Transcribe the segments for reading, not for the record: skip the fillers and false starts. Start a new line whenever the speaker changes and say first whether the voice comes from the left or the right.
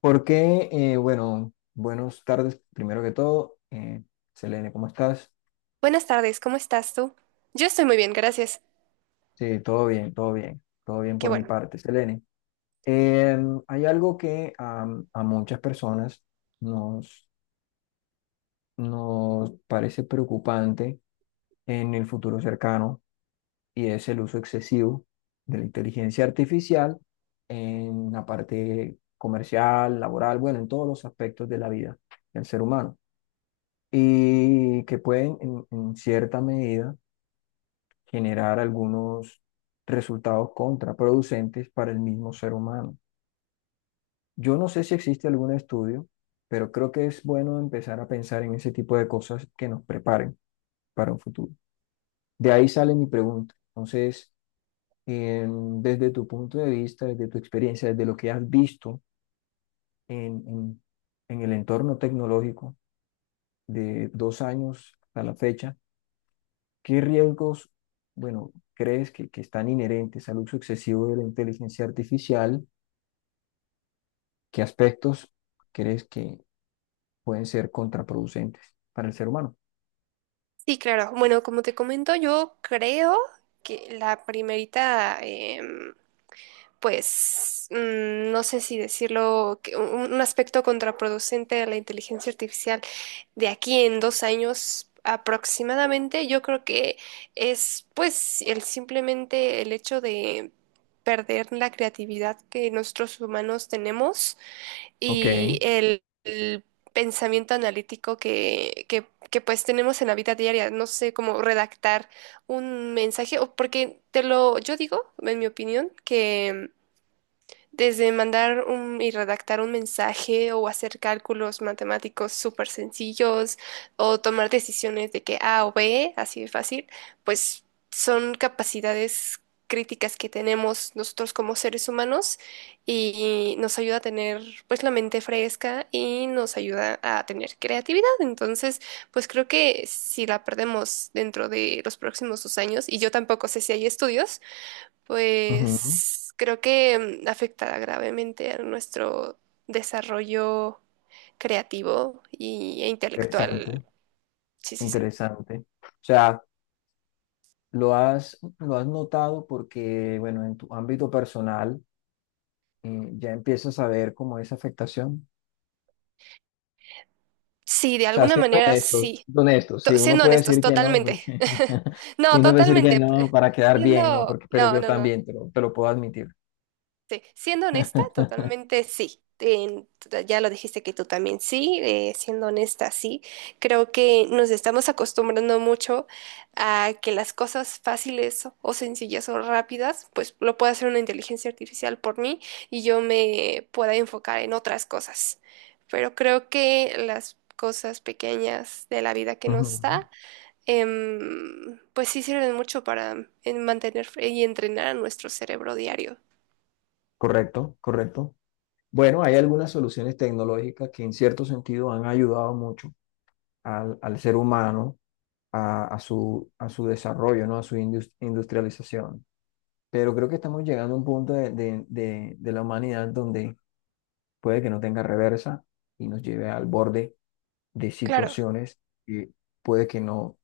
left: Bueno, buenas tardes, primero que todo. Selene, ¿cómo estás?
right: Buenas tardes, ¿cómo estás tú? Yo estoy muy bien, gracias.
left: Sí, todo bien, todo bien, todo bien
right: Qué
left: por mi
right: bueno.
left: parte, Selene. Hay algo que muchas personas nos, nos parece preocupante en el futuro cercano, y es el uso excesivo de la inteligencia artificial en la parte comercial, laboral, bueno, en todos los aspectos de la vida del ser humano, y que pueden en cierta medida generar algunos resultados contraproducentes para el mismo ser humano. Yo no sé si existe algún estudio, pero creo que es bueno empezar a pensar en ese tipo de cosas que nos preparen para un futuro. De ahí sale mi pregunta. Entonces, desde tu punto de vista, desde tu experiencia, desde lo que has visto en, en en el entorno tecnológico de 2 años a la fecha, ¿qué riesgos, bueno, crees que, están inherentes al uso excesivo de la inteligencia artificial? ¿Qué aspectos crees que pueden ser contraproducentes para el ser humano?
right: Sí, claro. Bueno, como te comento, yo creo que la primerita, pues, no sé si decirlo, que un aspecto contraproducente de la inteligencia artificial de aquí en 2 años aproximadamente, yo creo que es, pues, el simplemente el hecho de perder la creatividad que nosotros humanos tenemos
left: Ok.
right: y el pensamiento analítico que pues tenemos en la vida diaria. No sé cómo redactar un mensaje, o porque te lo, yo digo, en mi opinión, que desde mandar un, y redactar un mensaje o hacer cálculos matemáticos súper sencillos o tomar decisiones de que A o B, así de fácil, pues son capacidades críticas que tenemos nosotros como seres humanos y nos ayuda a tener pues la mente fresca y nos ayuda a tener creatividad. Entonces, pues creo que si la perdemos dentro de los próximos 2 años, y yo tampoco sé si hay estudios,
left: Ujú.
right: pues creo que afectará gravemente a nuestro desarrollo creativo e
left: Interesante,
right: intelectual. Sí, sí, sí.
left: interesante. O sea, lo has notado porque, bueno, en tu ámbito personal, ya empiezas a ver como esa afectación.
right: Sí, de
left: O sea,
right: alguna manera sí.
left: siendo honestos, sí, uno
right: Siendo
left: puede
right: honestos,
left: decir que no,
right: totalmente.
left: porque y
right: No,
left: uno puede decir que
right: totalmente.
left: no para quedar bien, ¿no? Porque, pero
right: No,
left: yo
right: no, no.
left: también te lo puedo admitir.
right: Sí, siendo honesta, totalmente sí. Ya lo dijiste que tú también sí, siendo honesta, sí. Creo que nos estamos acostumbrando mucho a que las cosas fáciles o sencillas o rápidas, pues lo puede hacer una inteligencia artificial por mí y yo me pueda enfocar en otras cosas. Pero creo que las cosas pequeñas de la vida que
left: Ujú.
right: nos da, pues sí sirven mucho para mantener y entrenar a nuestro cerebro diario.
left: Correcto, correcto. Bueno, hay
right: Sí.
left: algunas soluciones tecnológicas que en cierto sentido han ayudado mucho al, al ser humano, a su desarrollo, ¿no? A su industrialización. Pero creo que estamos llegando a un punto de, de la humanidad donde puede que no tenga reversa y nos lleve al borde de
right: Claro.
left: situaciones que puede que no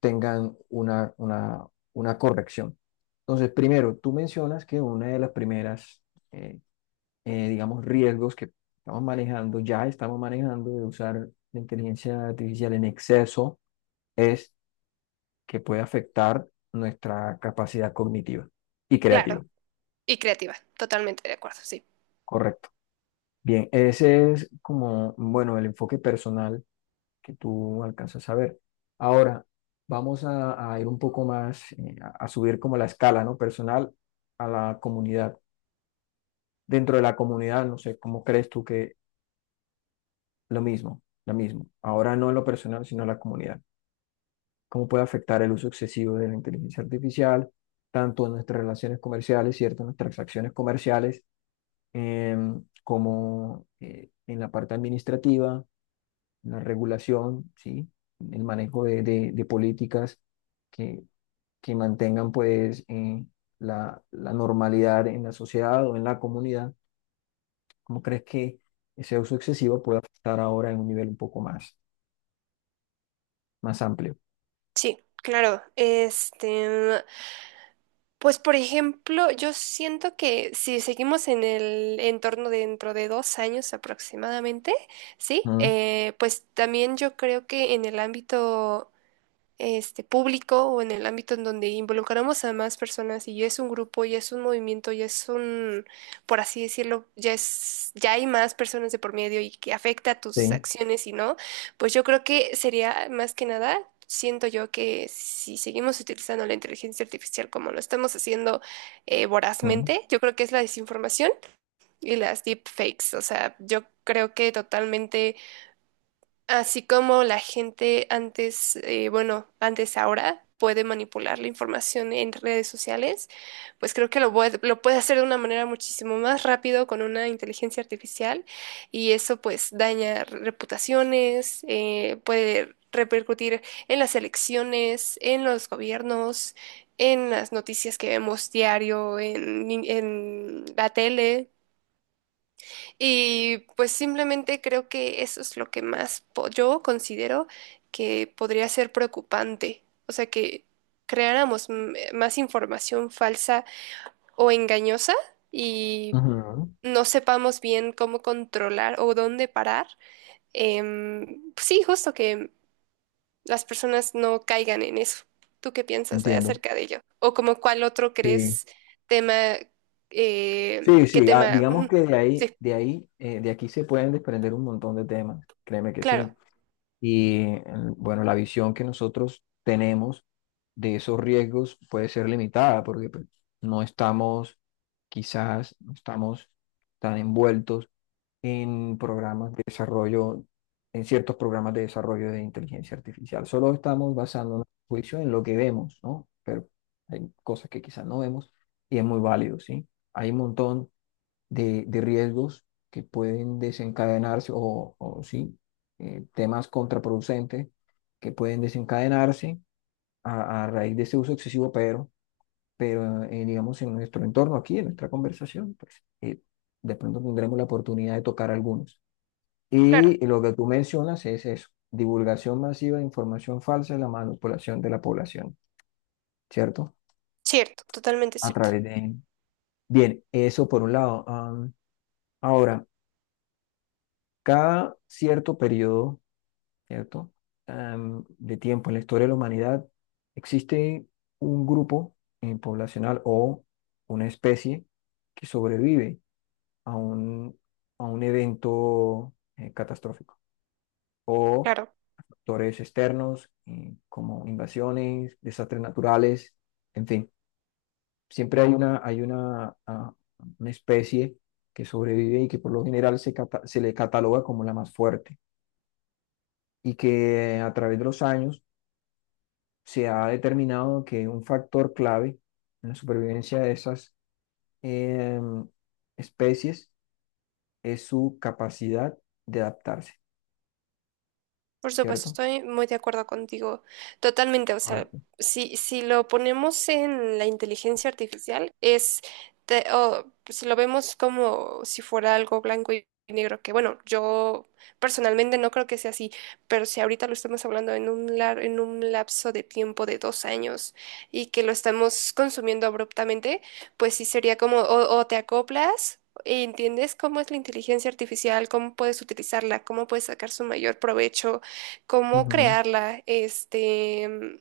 left: tengan una corrección. Entonces, primero, tú mencionas que una de las primeras, eh, digamos, riesgos que estamos manejando, ya estamos manejando de usar la inteligencia artificial en exceso, es que puede afectar nuestra capacidad cognitiva y
right: Claro,
left: creativa.
right: y creativa, totalmente de acuerdo, sí.
left: Correcto. Bien, ese es como, bueno, el enfoque personal que tú alcanzas a ver. Ahora, vamos a ir un poco más, a subir como la escala, ¿no? Personal a la comunidad. Dentro de la comunidad, no sé, ¿cómo crees tú que lo mismo, lo mismo? Ahora no en lo personal, sino en la comunidad. ¿Cómo puede afectar el uso excesivo de la inteligencia artificial, tanto en nuestras relaciones comerciales, cierto? En nuestras transacciones comerciales, como en la parte administrativa, en la regulación, ¿sí? En el manejo de de políticas que mantengan pues la, la normalidad en la sociedad o en la comunidad? ¿Cómo crees que ese uso excesivo puede afectar ahora en un nivel un poco más, más amplio?
right: Sí, claro. Este, pues por ejemplo, yo siento que si seguimos en el entorno dentro de 2 años aproximadamente, sí.
left: ¿Mm?
right: Pues también yo creo que en el ámbito este, público, o en el ámbito en donde involucramos a más personas y ya es un grupo, ya es un movimiento, por así decirlo, ya es, ya hay más personas de por medio y que afecta
left: Sí.
right: tus acciones y no, pues yo creo que sería más que nada, siento yo que si seguimos utilizando la inteligencia artificial como lo estamos haciendo
left: ¿Mm?
right: vorazmente, yo creo que es la desinformación y las deepfakes. O sea, yo creo que totalmente. Así como la gente antes, bueno, antes ahora puede manipular la información en redes sociales, pues creo que lo puede hacer de una manera muchísimo más rápido con una inteligencia artificial, y eso pues daña reputaciones, puede repercutir en las elecciones, en los gobiernos, en las noticias que vemos diario, en la tele. Y pues simplemente creo que eso es lo que más yo considero que podría ser preocupante. O sea, que creáramos más información falsa o engañosa y
left: Ujú.
right: no sepamos bien cómo controlar o dónde parar. Pues sí, justo que las personas no caigan en eso. ¿Tú qué piensas
left: Entiendo.
right: acerca de ello? ¿O como cuál otro
left: Sí.
right: crees tema,
left: Sí,
right: qué
left: sí, ah,
right: tema?
left: digamos
right: Ujú.
left: que de ahí,
right: Sí,
left: de ahí, de aquí se pueden desprender un montón de temas, créeme que
right: claro,
left: sí. Y bueno, la visión que nosotros tenemos de esos riesgos puede ser limitada porque pues, no estamos, quizás no estamos tan envueltos en programas de desarrollo, en ciertos programas de desarrollo de inteligencia artificial. Solo estamos basando nuestro juicio en lo que vemos, ¿no? Pero hay cosas que quizás no vemos, y es muy válido, ¿sí? Hay un montón de riesgos que pueden desencadenarse o sí, temas contraproducentes que pueden desencadenarse a raíz de ese uso excesivo, pero digamos en nuestro entorno aquí, en nuestra conversación, pues de pronto tendremos la oportunidad de tocar algunos.
right: claro.
left: Y lo que tú mencionas es eso: divulgación masiva de información falsa y la manipulación de la población, ¿cierto?
right: Cierto, totalmente
left: A
right: cierto.
left: través de... Bien, eso por un lado. Ahora, cada cierto periodo, ¿cierto? De tiempo en la historia de la humanidad, existe un grupo poblacional o una especie que sobrevive a un, a un evento catastrófico o
right: Claro.
left: factores externos como invasiones, desastres naturales, en fin, siempre hay una, ah, una especie que sobrevive y que por lo general se le cataloga como la más fuerte, y que a través de los años se ha determinado que un factor clave en la supervivencia de esas em, especies es su capacidad de adaptarse,
right: Por supuesto,
left: ¿cierto?
right: estoy muy de acuerdo contigo, totalmente. O sea,
left: Correcto.
right: si lo ponemos en la inteligencia artificial, es, o si lo vemos como si fuera algo blanco y negro, que bueno, yo personalmente no creo que sea así, pero si ahorita lo estamos hablando en un, en un lapso de tiempo de 2 años, y que lo estamos consumiendo abruptamente, pues sí sería como o te acoplas. ¿Entiendes cómo es la inteligencia artificial? ¿Cómo puedes utilizarla? ¿Cómo puedes sacar su mayor provecho? Cómo
left: Ujú.
right: crearla, este,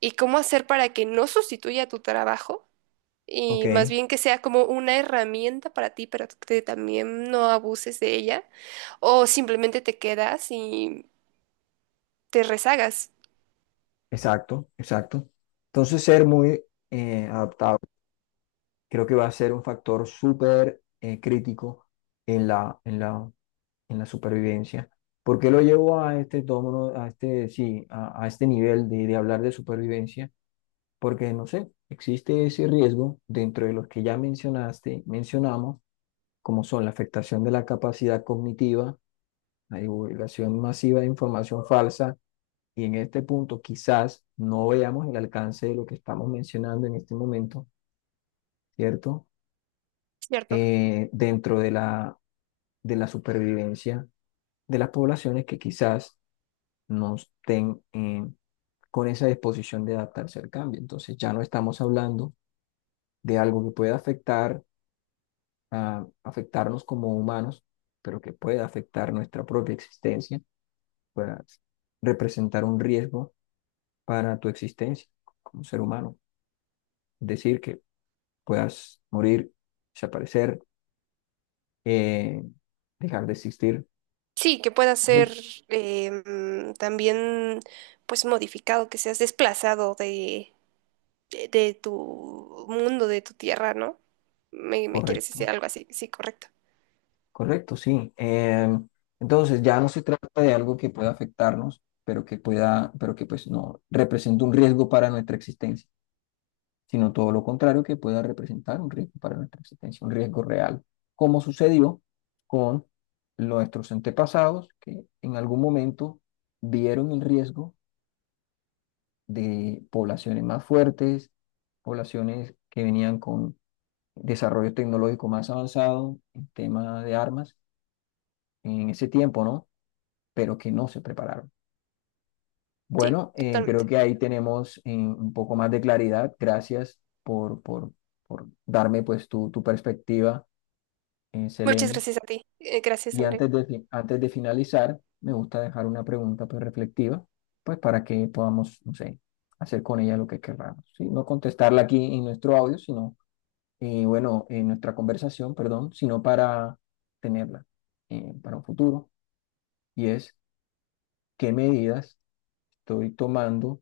right: y cómo hacer para que no sustituya tu trabajo
left: Ok,
right: y más bien que sea como una herramienta para ti, pero que también no abuses de ella o simplemente te quedas y te rezagas,
left: exacto, exacto. Entonces, ser muy adaptable creo que va a ser un factor súper crítico en la, en la, en la supervivencia. ¿Por qué lo llevo a este tono, a este, sí, a este nivel de hablar de supervivencia? Porque no sé, existe ese riesgo dentro de los que ya mencionaste, mencionamos, como son la afectación de la capacidad cognitiva, la divulgación masiva de información falsa, y en este punto quizás no veamos el alcance de lo que estamos mencionando en este momento, ¿cierto?
right: ¿cierto?
left: Dentro de la supervivencia de las poblaciones que quizás no estén con esa disposición de adaptarse al cambio. Entonces ya no estamos hablando de algo que pueda afectar a afectarnos como humanos, pero que pueda afectar nuestra propia existencia, pueda representar un riesgo para tu existencia como ser humano. Es decir, que puedas morir, desaparecer, eh, dejar de existir.
right: Sí, que pueda ser también pues modificado, que seas desplazado de, de tu mundo, de tu tierra, ¿no? Me quieres
left: Correcto,
right: decir algo así, sí, correcto.
left: correcto, sí. Entonces ya no se trata de algo que pueda afectarnos, pero que pueda, pero que pues no representa un riesgo para nuestra existencia, sino todo lo contrario, que pueda representar un riesgo para nuestra existencia, un riesgo real, como sucedió con nuestros antepasados, que en algún momento vieron el riesgo de poblaciones más fuertes, poblaciones que venían con desarrollo tecnológico más avanzado en tema de armas en ese tiempo, ¿no? Pero que no se prepararon.
right: Sí,
left: Bueno, creo
right: totalmente.
left: que ahí tenemos un poco más de claridad. Gracias por darme pues tu perspectiva en
right: Muchas
left: Selenium.
right: gracias a ti. Gracias,
left: Y
right: André.
left: antes de, antes de finalizar, me gusta dejar una pregunta pues, reflexiva, pues para que podamos, no sé, hacer con ella lo que querramos, ¿sí? No contestarla aquí en nuestro audio, sino, bueno, en nuestra conversación, perdón, sino para tenerla para un futuro. Y es, ¿qué medidas estoy tomando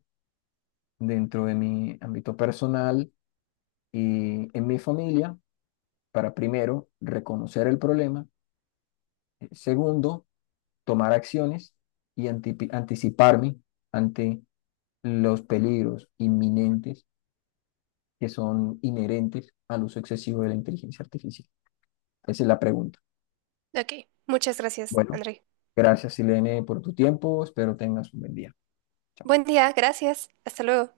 left: dentro de mi ámbito personal y en mi familia para primero reconocer el problema? Segundo, tomar acciones y anticiparme ante los peligros inminentes que son inherentes al uso excesivo de la inteligencia artificial. Esa es la pregunta.
right: Ok, muchas gracias,
left: Bueno,
right: André.
left: gracias, Silene, por tu tiempo. Espero tengas un buen día. Chao.
right: Buen día, gracias. Hasta luego.